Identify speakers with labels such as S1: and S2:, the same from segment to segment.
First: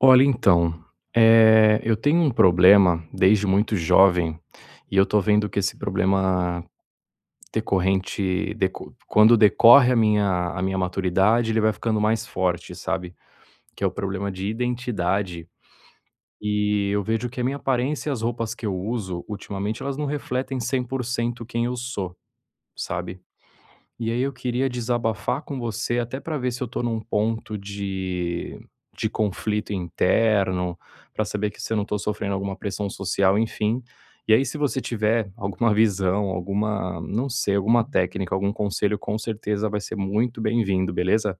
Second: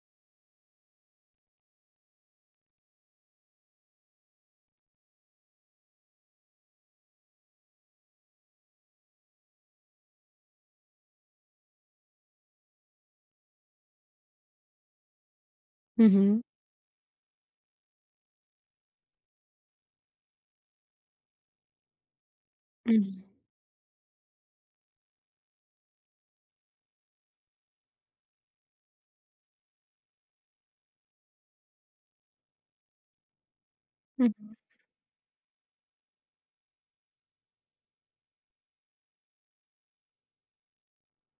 S1: Olha, então, eu tenho um problema desde muito jovem e eu tô vendo que esse problema decorrente deco quando decorre a minha maturidade, ele vai ficando mais forte, sabe, que é o problema de identidade.
S2: Uhum,
S1: E eu vejo que a minha aparência e as roupas que eu uso ultimamente, elas não refletem 100% quem eu sou, sabe.
S2: uhum,
S1: E aí eu queria desabafar com você, até para ver se eu tô num ponto de conflito interno, para saber que se eu não estou sofrendo alguma pressão social, enfim. E aí,
S2: uhum.
S1: se você tiver alguma visão, alguma, não sei, alguma técnica, algum conselho, com certeza vai ser muito bem-vindo, beleza?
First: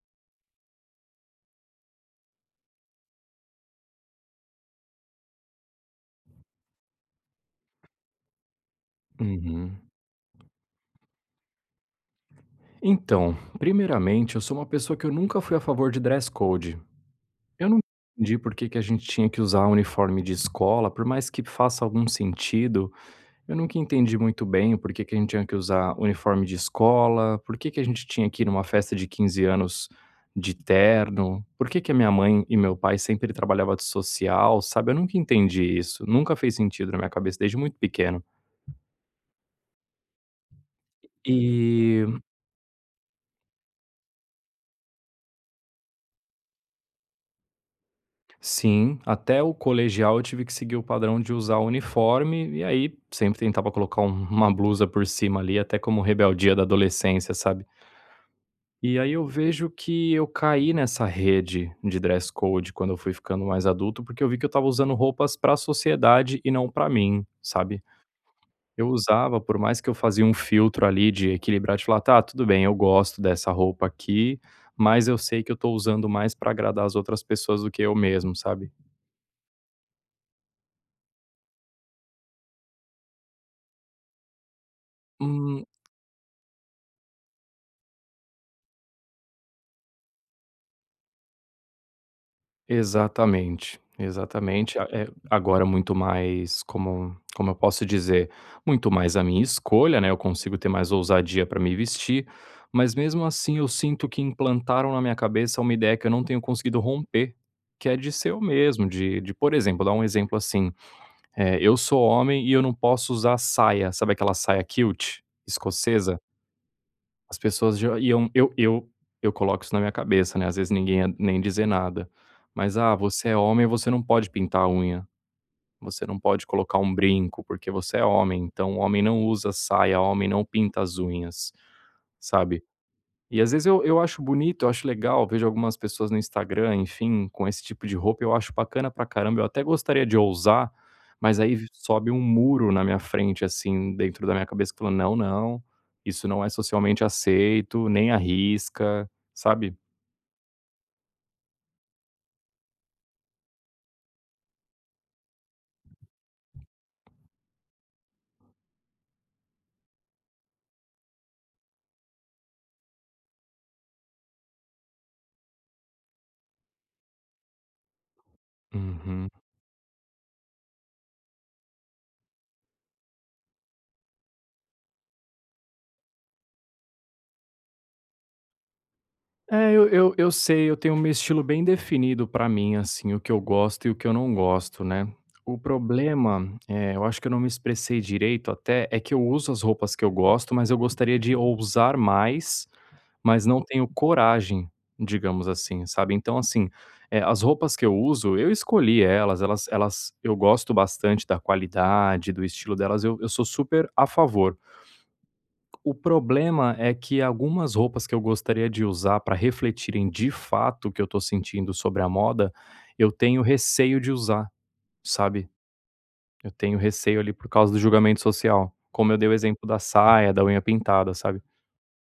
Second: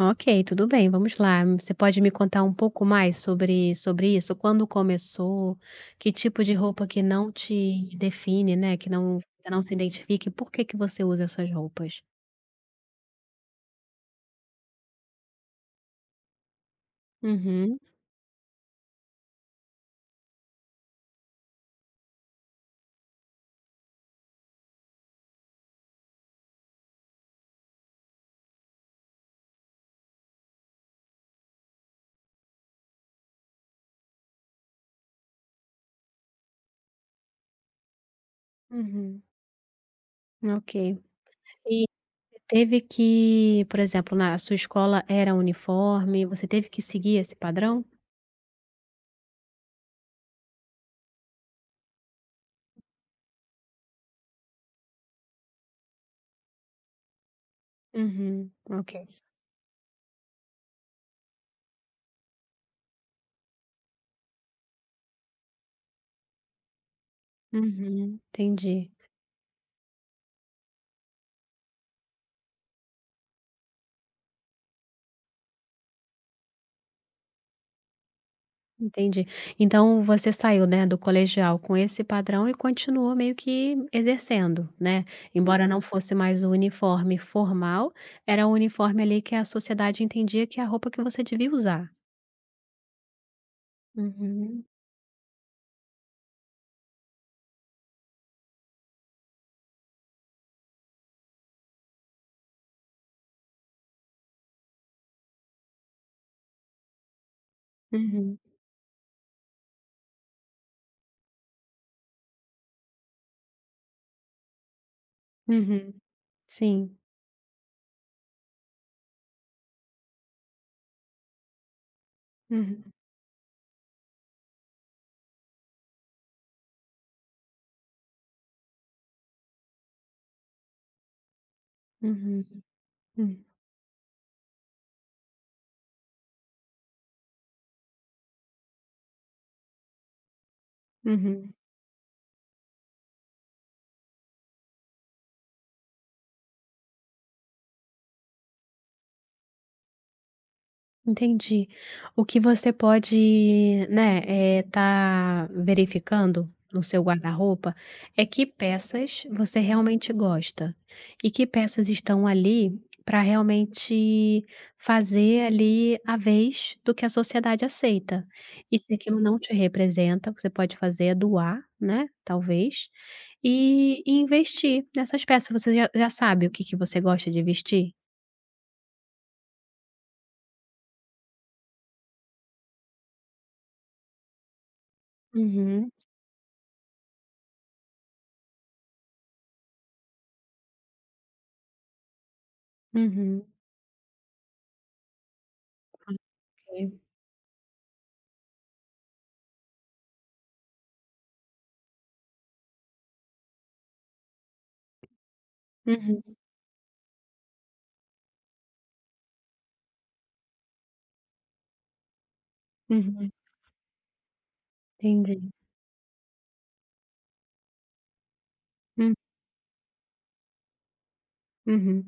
S2: Ok, tudo bem, vamos lá. Você pode me contar um pouco mais sobre isso? Quando começou? Que tipo de roupa que não te define, né, que não você não se
S1: Uhum.
S2: identifica, e por que que você usa essas roupas?
S1: Então, primeiramente, eu sou uma pessoa que eu nunca fui a favor de dress code. Eu
S2: Uhum,
S1: não entendi por que que a gente tinha que usar uniforme de escola, por mais que faça algum sentido. Eu nunca entendi muito bem por que que a gente tinha que usar uniforme de escola, por que que a gente tinha que ir numa festa de 15 anos de terno, por que que a minha mãe e meu pai sempre trabalhavam de social, sabe? Eu nunca entendi isso, nunca fez sentido na minha cabeça desde muito pequeno.
S2: uhum. Ok. E
S1: E
S2: você teve que, por exemplo, na sua escola era uniforme, você teve que seguir esse padrão?
S1: sim, até o colegial eu tive que seguir o padrão de usar uniforme, e aí sempre tentava colocar uma blusa por cima ali, até como rebeldia da adolescência, sabe?
S2: Uhum, ok.
S1: E aí eu vejo que eu caí nessa rede de dress code quando eu fui ficando mais adulto, porque eu vi que eu estava usando roupas para a sociedade e não para mim, sabe.
S2: Uhum,
S1: Eu
S2: entendi.
S1: usava, por mais que eu fazia um filtro ali de equilibrar, de falar: "Tá, tudo bem, eu gosto dessa roupa aqui, mas eu sei que eu estou usando mais para agradar as outras pessoas do que eu mesmo", sabe.
S2: Entendi. Então você saiu, né, do colegial com esse padrão e continuou meio que exercendo, né?
S1: Hum.
S2: Embora não, uhum, fosse mais o uniforme formal, era o uniforme ali que a sociedade entendia que é a roupa que você devia usar.
S1: Exatamente,
S2: Uhum,
S1: exatamente. Agora muito mais como eu posso dizer, muito mais a minha escolha, né, eu consigo ter mais ousadia para me vestir, mas mesmo assim eu sinto que implantaram na minha cabeça uma ideia que eu não tenho conseguido romper, que é de ser
S2: uhum,
S1: eu mesmo, de por exemplo, dar um exemplo assim, eu sou homem e eu não posso usar saia, sabe aquela saia kilt
S2: uhum.
S1: escocesa?
S2: Sim.
S1: As pessoas já iam eu coloco isso na minha cabeça, né, às vezes ninguém ia nem dizer nada, mas:
S2: Uhum,
S1: "Ah, você é homem, você não pode pintar a unha, você não pode colocar um brinco, porque você é homem, então homem não usa saia, homem não pinta as unhas",
S2: uhum,
S1: sabe. E
S2: uhum,
S1: às vezes eu acho bonito, eu acho legal, vejo algumas pessoas no Instagram, enfim, com esse tipo de roupa, eu acho bacana pra caramba, eu até gostaria de ousar, mas
S2: uhum.
S1: aí vi sobe um muro na minha frente, assim, dentro da minha cabeça que fala: "Não, não, isso não é socialmente aceito, nem arrisca", sabe?
S2: Entendi. O que você pode, né, tá verificando no seu guarda-roupa é que peças você realmente gosta e que peças estão ali para realmente fazer ali a vez do que a sociedade aceita. E se aquilo
S1: Uhum.
S2: não te representa, o que você pode fazer é doar, né, talvez, e investir nessas peças. Você já sabe o que que você gosta de vestir?
S1: É, eu sei, eu tenho um estilo bem definido pra mim, assim, o que eu gosto e o que eu não gosto, né. O
S2: Uhum,
S1: problema, eu acho que eu não me expressei direito até, é que eu uso as roupas que eu gosto, mas eu gostaria de ousar mais,
S2: uhum,
S1: mas não tenho coragem, digamos assim, sabe. Então assim,
S2: ok.
S1: as roupas que eu uso, eu escolhi elas, elas eu gosto bastante da qualidade, do estilo delas, eu sou super a favor. O
S2: Uhum.
S1: problema é que algumas roupas que eu gostaria de usar para refletirem de fato o que eu tô sentindo sobre a moda, eu
S2: Uhum,
S1: tenho receio de usar, sabe.
S2: entendi.
S1: Eu tenho receio ali por causa do julgamento social, como
S2: Hum,
S1: eu dei o exemplo da saia, da unha pintada, sabe.
S2: uhum.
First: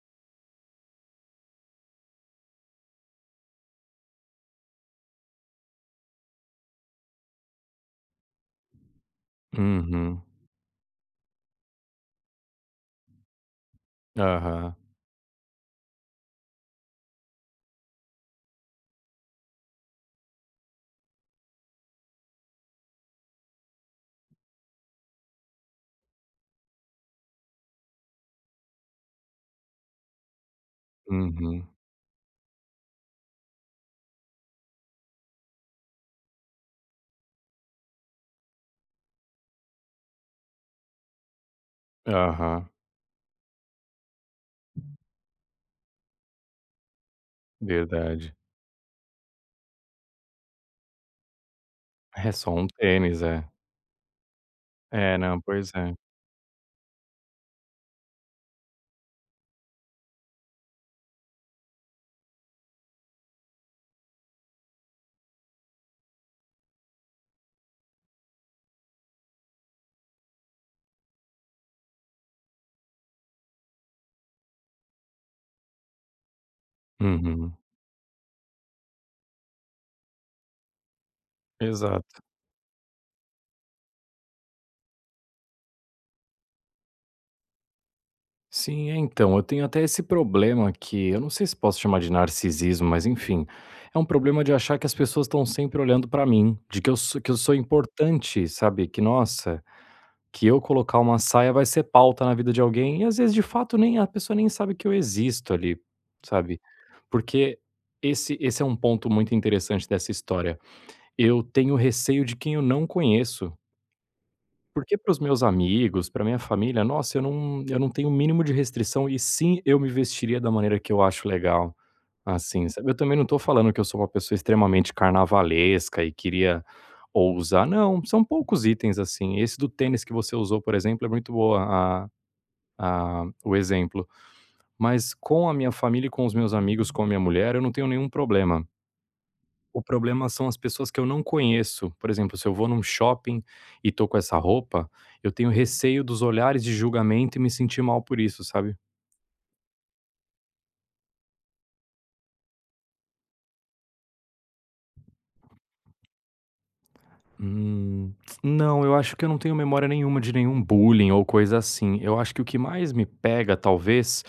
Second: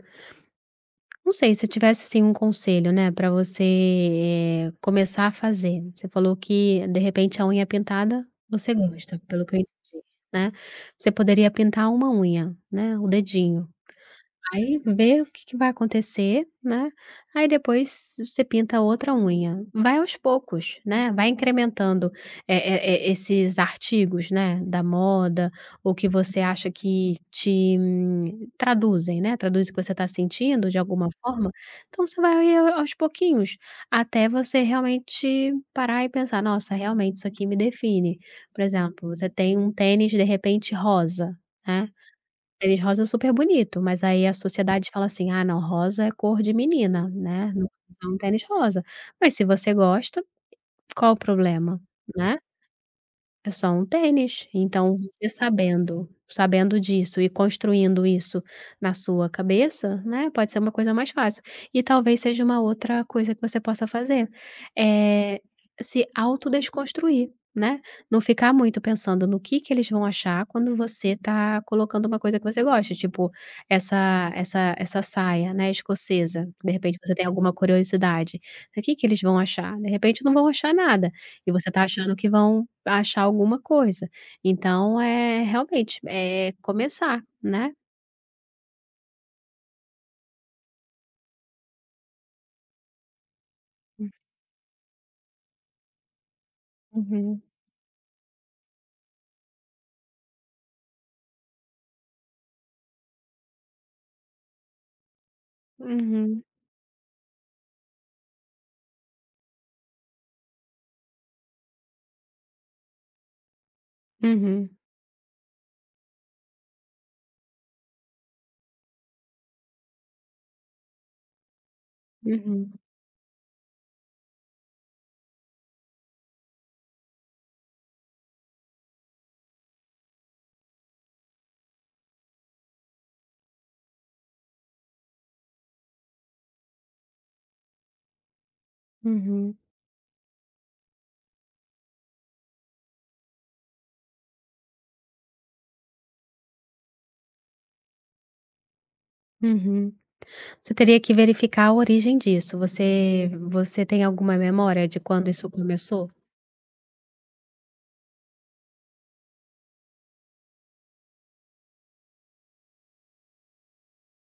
S2: Não sei, se tivesse, assim, um conselho, né, para você, começar a fazer, você falou que, de repente, a unha pintada você, hum, gosta, pelo que eu entendi,
S1: Uhum.
S2: né. Você poderia pintar uma unha, né, o dedinho.
S1: Aham.
S2: Aí vê o que que vai acontecer, né, aí depois você pinta outra unha. Vai aos poucos, né, vai incrementando, esses artigos, né, da moda ou que você acha que te traduzem, né, traduz o que você está sentindo de alguma forma,
S1: Uhum.
S2: então você vai aos pouquinhos, até você realmente parar e pensar: "Nossa, realmente isso aqui me define". Por exemplo, você tem um tênis de repente rosa, né.
S1: Aham.
S2: Tênis rosa é super bonito, mas aí a sociedade fala assim: "Ah não, rosa é cor de menina, né, não pode usar um
S1: Verdade.
S2: tênis rosa". Mas se você gosta, qual o problema,
S1: É
S2: né?
S1: só um tênis, é.
S2: É só um tênis. Então
S1: É,
S2: você
S1: não, pois é.
S2: sabendo disso e construindo isso na sua cabeça, né, pode ser uma coisa mais fácil. E talvez seja uma outra coisa que você possa fazer, eh, se autodesconstruir, né. Não ficar muito pensando no que eles vão achar quando você tá colocando uma coisa que você gosta, tipo, essa saia, né, escocesa, de repente você tem alguma
S1: Uhum.
S2: curiosidade, o que que eles vão achar? De repente não vão achar nada. E você tá achando
S1: Exato.
S2: que vão achar alguma coisa. Então, é realmente, é começar, né.
S1: Sim, é, então, eu tenho até esse problema que eu não sei se posso chamar de narcisismo, mas enfim, é um problema de achar que as pessoas estão sempre olhando pra mim, de que eu sou que eu
S2: Uhum,
S1: sou importante, sabe, que nossa, que eu colocar uma saia vai ser pauta na vida de alguém e às vezes de fato nem a pessoa nem sabe que eu existo ali,
S2: uhum,
S1: sabe. Porque esse é um ponto muito interessante dessa história, eu tenho receio de quem eu não conheço.
S2: uhum,
S1: Porque para os meus amigos, para minha família, nossa, eu não tenho o mínimo de restrição e sim, eu me vestiria da maneira que eu acho legal, assim,
S2: uhum,
S1: sabe. Eu também não tô falando que eu sou uma pessoa extremamente carnavalesca e queria ousar, não, são poucos itens, assim. Esse do tênis que você usou, por exemplo, é muito boa a a o exemplo, mas com a minha família e com os meus amigos, com a minha mulher, eu não tenho nenhum problema.
S2: uhum,
S1: O problema são as pessoas que eu não conheço. Por exemplo, se eu vou num shopping e tô com essa roupa, eu tenho receio dos olhares de julgamento e me sentir mal por isso, sabe?
S2: uhum. Você teria que verificar a origem disso. Você tem alguma memória de quando isso começou?
S1: Hum, não, eu acho que eu não tenho memória nenhuma de nenhum bullying ou coisa assim. Eu acho que o que mais me pega, talvez.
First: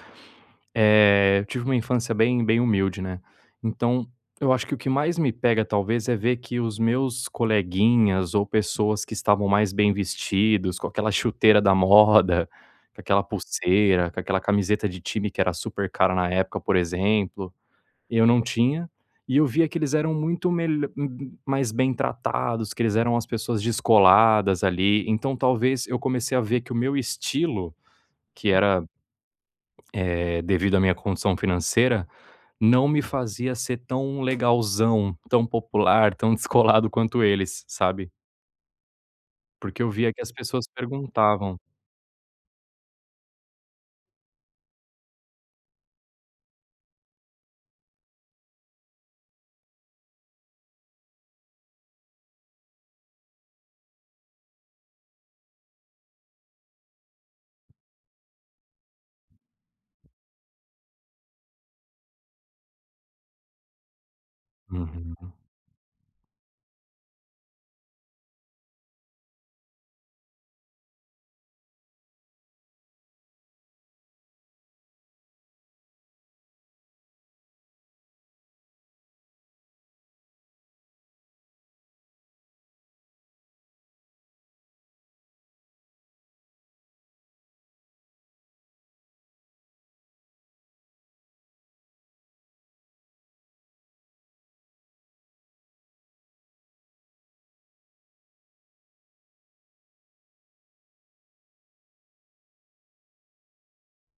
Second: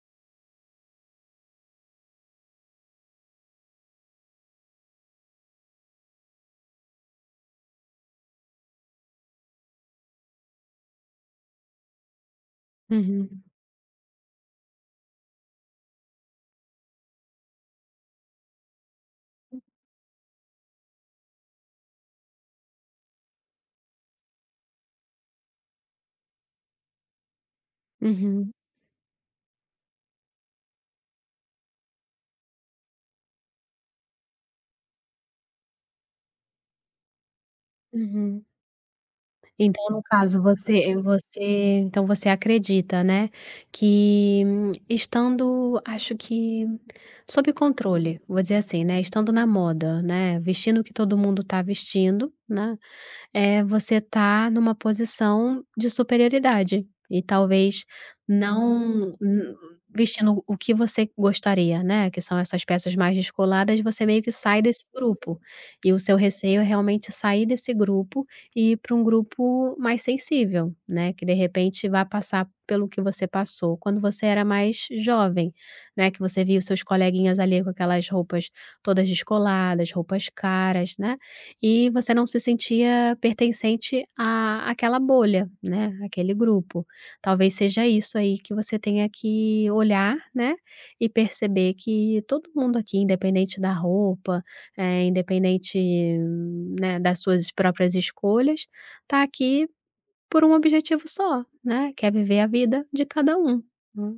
S1: Eu tive uma infância bem bem humilde, né. Então, eu acho que o que mais me pega talvez é ver que os meus coleguinhas ou pessoas que estavam mais bem vestidos, com aquela chuteira da moda, com aquela
S2: Uhum,
S1: pulseira, com aquela camiseta de time que era super cara na época, por exemplo, eu não tinha, e eu via que eles eram muito mais bem tratados, que eles eram as pessoas descoladas ali, então talvez eu comecei a ver que o meu estilo, que
S2: uhum,
S1: era, devido à minha condição financeira, não me fazia ser tão legalzão, tão popular, tão descolado quanto eles, sabe.
S2: uhum.
S1: Porque
S2: Então,
S1: eu
S2: no
S1: via que as
S2: caso,
S1: pessoas perguntavam.
S2: você acredita, né, que estando, acho que sob controle, vou dizer assim, né, estando na moda, né, vestindo o que todo mundo está vestindo, né, você está numa posição de superioridade e talvez não n vestindo o que você gostaria, né, que são essas peças mais descoladas, você meio que sai desse
S1: Uhum.
S2: grupo. E o seu receio é realmente sair desse grupo e ir para um grupo mais sensível, né, que de repente vá passar pelo que você passou quando você era mais jovem, né, que você viu seus coleguinhas ali com aquelas roupas todas descoladas, roupas caras, né. E você não se sentia pertencente à àquela bolha, né, aquele grupo. Talvez seja isso aí que você tenha que olhar, né, e perceber que todo mundo aqui, independente da roupa, independente, né, das suas próprias escolhas, tá aqui por um objetivo só, né, que é viver a vida de cada um, né.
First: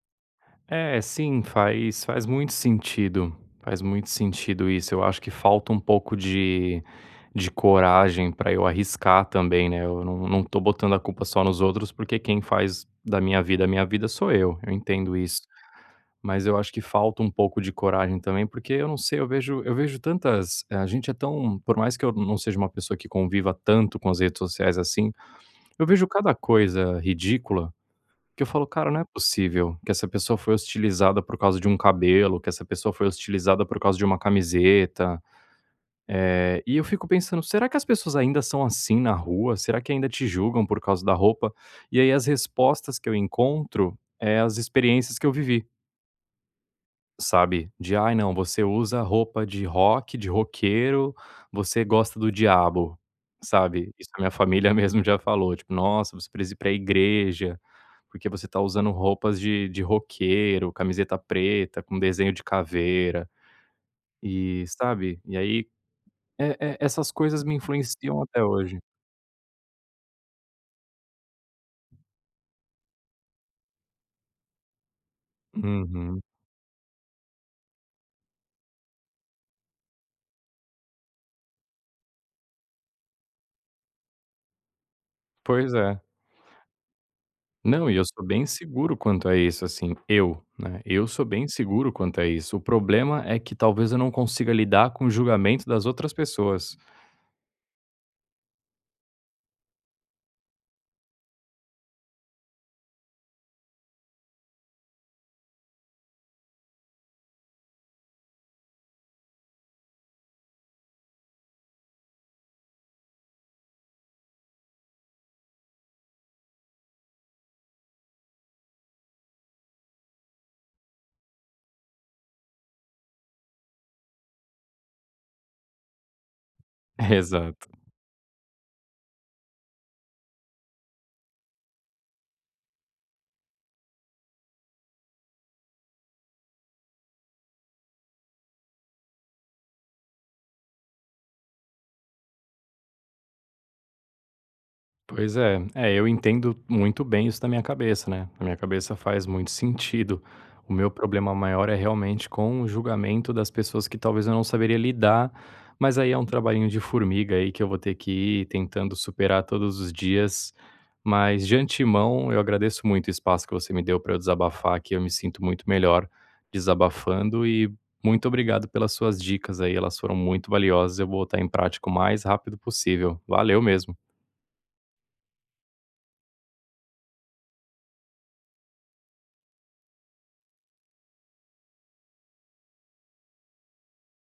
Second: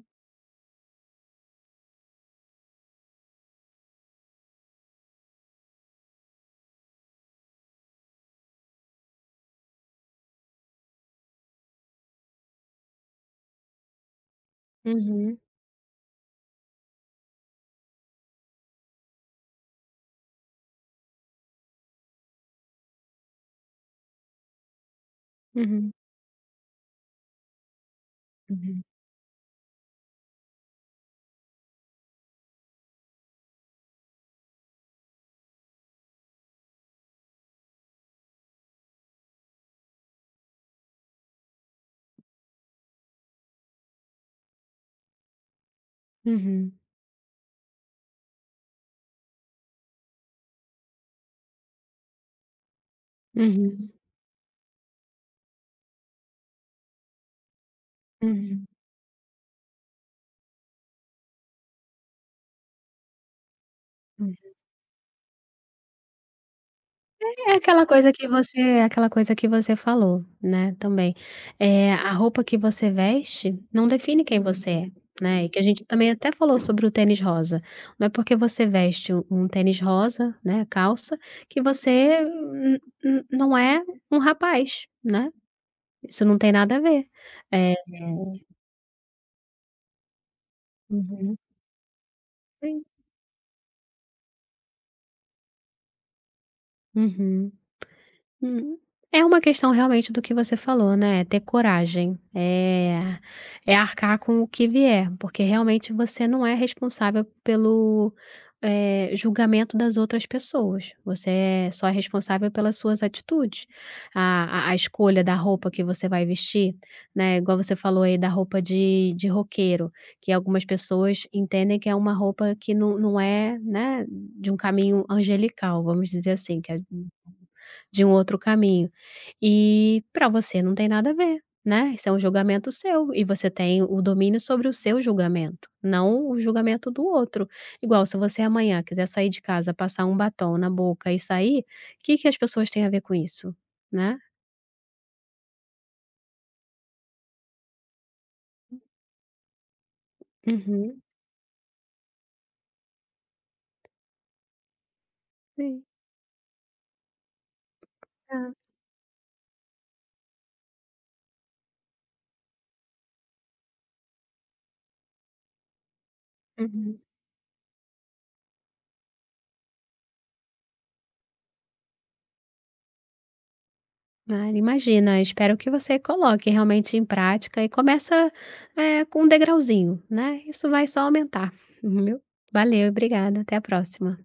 S1: É, sim, faz muito sentido, faz muito sentido isso. Eu acho que falta um pouco de coragem para eu arriscar também, né. Eu não tô botando a culpa só nos outros, porque quem faz da minha vida a minha vida sou eu entendo
S2: Uhum,
S1: isso. Mas eu acho que falta um pouco de coragem também, porque eu não sei, eu vejo tantas a gente é tão por mais que eu não seja uma pessoa que conviva tanto com as redes sociais assim, eu
S2: uhum,
S1: vejo cada coisa ridícula que eu falo:
S2: uhum,
S1: "Cara, não é possível que essa pessoa foi hostilizada por causa de um cabelo, que essa pessoa foi hostilizada por causa de uma camiseta". E eu fico pensando: "Será que as pessoas ainda são assim na rua? Será que ainda te julgam por causa da roupa?". E aí as respostas que eu encontro é as experiências que eu vivi.
S2: uhum,
S1: Sabe, de ai não, você usa roupa de rock, de roqueiro, você gosta do diabo,
S2: uhum,
S1: sabe. Isso a minha família mesmo já falou, tipo: "Nossa, você precisa ir pra igreja, porque você tá
S2: uhum,
S1: usando roupas de roqueiro, camiseta preta com desenho de caveira",
S2: uhum.
S1: e sabe, e aí, essas coisas me
S2: É
S1: influenciam até hoje.
S2: aquela coisa que você falou, né, também. A roupa que você veste não define quem você é, né, e que a gente também
S1: Uhum.
S2: até falou sobre o tênis rosa. Não é porque você veste um tênis rosa, né, calça, que você n n não é um rapaz, né,
S1: Pois é.
S2: isso não tem nada a ver. Eh
S1: Não, e eu sou bem seguro quanto a isso, assim, eu, né, eu sou
S2: Uhum,
S1: bem seguro quanto a isso. O
S2: sim.
S1: problema é que talvez eu não consiga lidar com o julgamento das outras pessoas.
S2: Uhum. Hum. É uma questão realmente do que você falou, né, é ter coragem, é arcar com o que vier, porque realmente você não é responsável pelo, julgamento das outras pessoas, você só é responsável pelas suas atitudes. A escolha da roupa que você vai vestir, né, igual você falou aí da roupa de roqueiro, que algumas pessoas entendem que é uma roupa que não é, né, de um caminho angelical, vamos dizer assim, que é
S1: Exato.
S2: de um outro caminho. E para você não tem nada a ver, né, isso é um julgamento seu e você tem o domínio sobre o seu julgamento, não o julgamento do outro. Igual se você amanhã quiser sair de casa, passar um batom na boca e sair, o que que as pessoas têm a ver com isso, né?
S1: Pois é. É, eu entendo muito bem isso na minha cabeça, né. Na minha cabeça faz muito sentido. O meu
S2: Uhum,
S1: problema maior é realmente com o julgamento das pessoas que talvez eu não saberia lidar,
S2: sim,
S1: mas aí é um trabalhinho de formiga aí que eu vou ter que ir
S2: tá.
S1: tentando superar todos os dias. Mas de antemão, eu agradeço muito o espaço que você me deu para eu desabafar aqui, eu me sinto muito melhor
S2: Uhum.
S1: desabafando e muito obrigado pelas suas dicas aí, elas foram muito valiosas, eu vou botar em prática o mais rápido possível. Valeu mesmo.
S2: Ah, imagina, espero que você coloque realmente em prática e começa, com um degrauzinho, né, isso vai só aumentar, viu. Valeu, obrigada, até a próxima.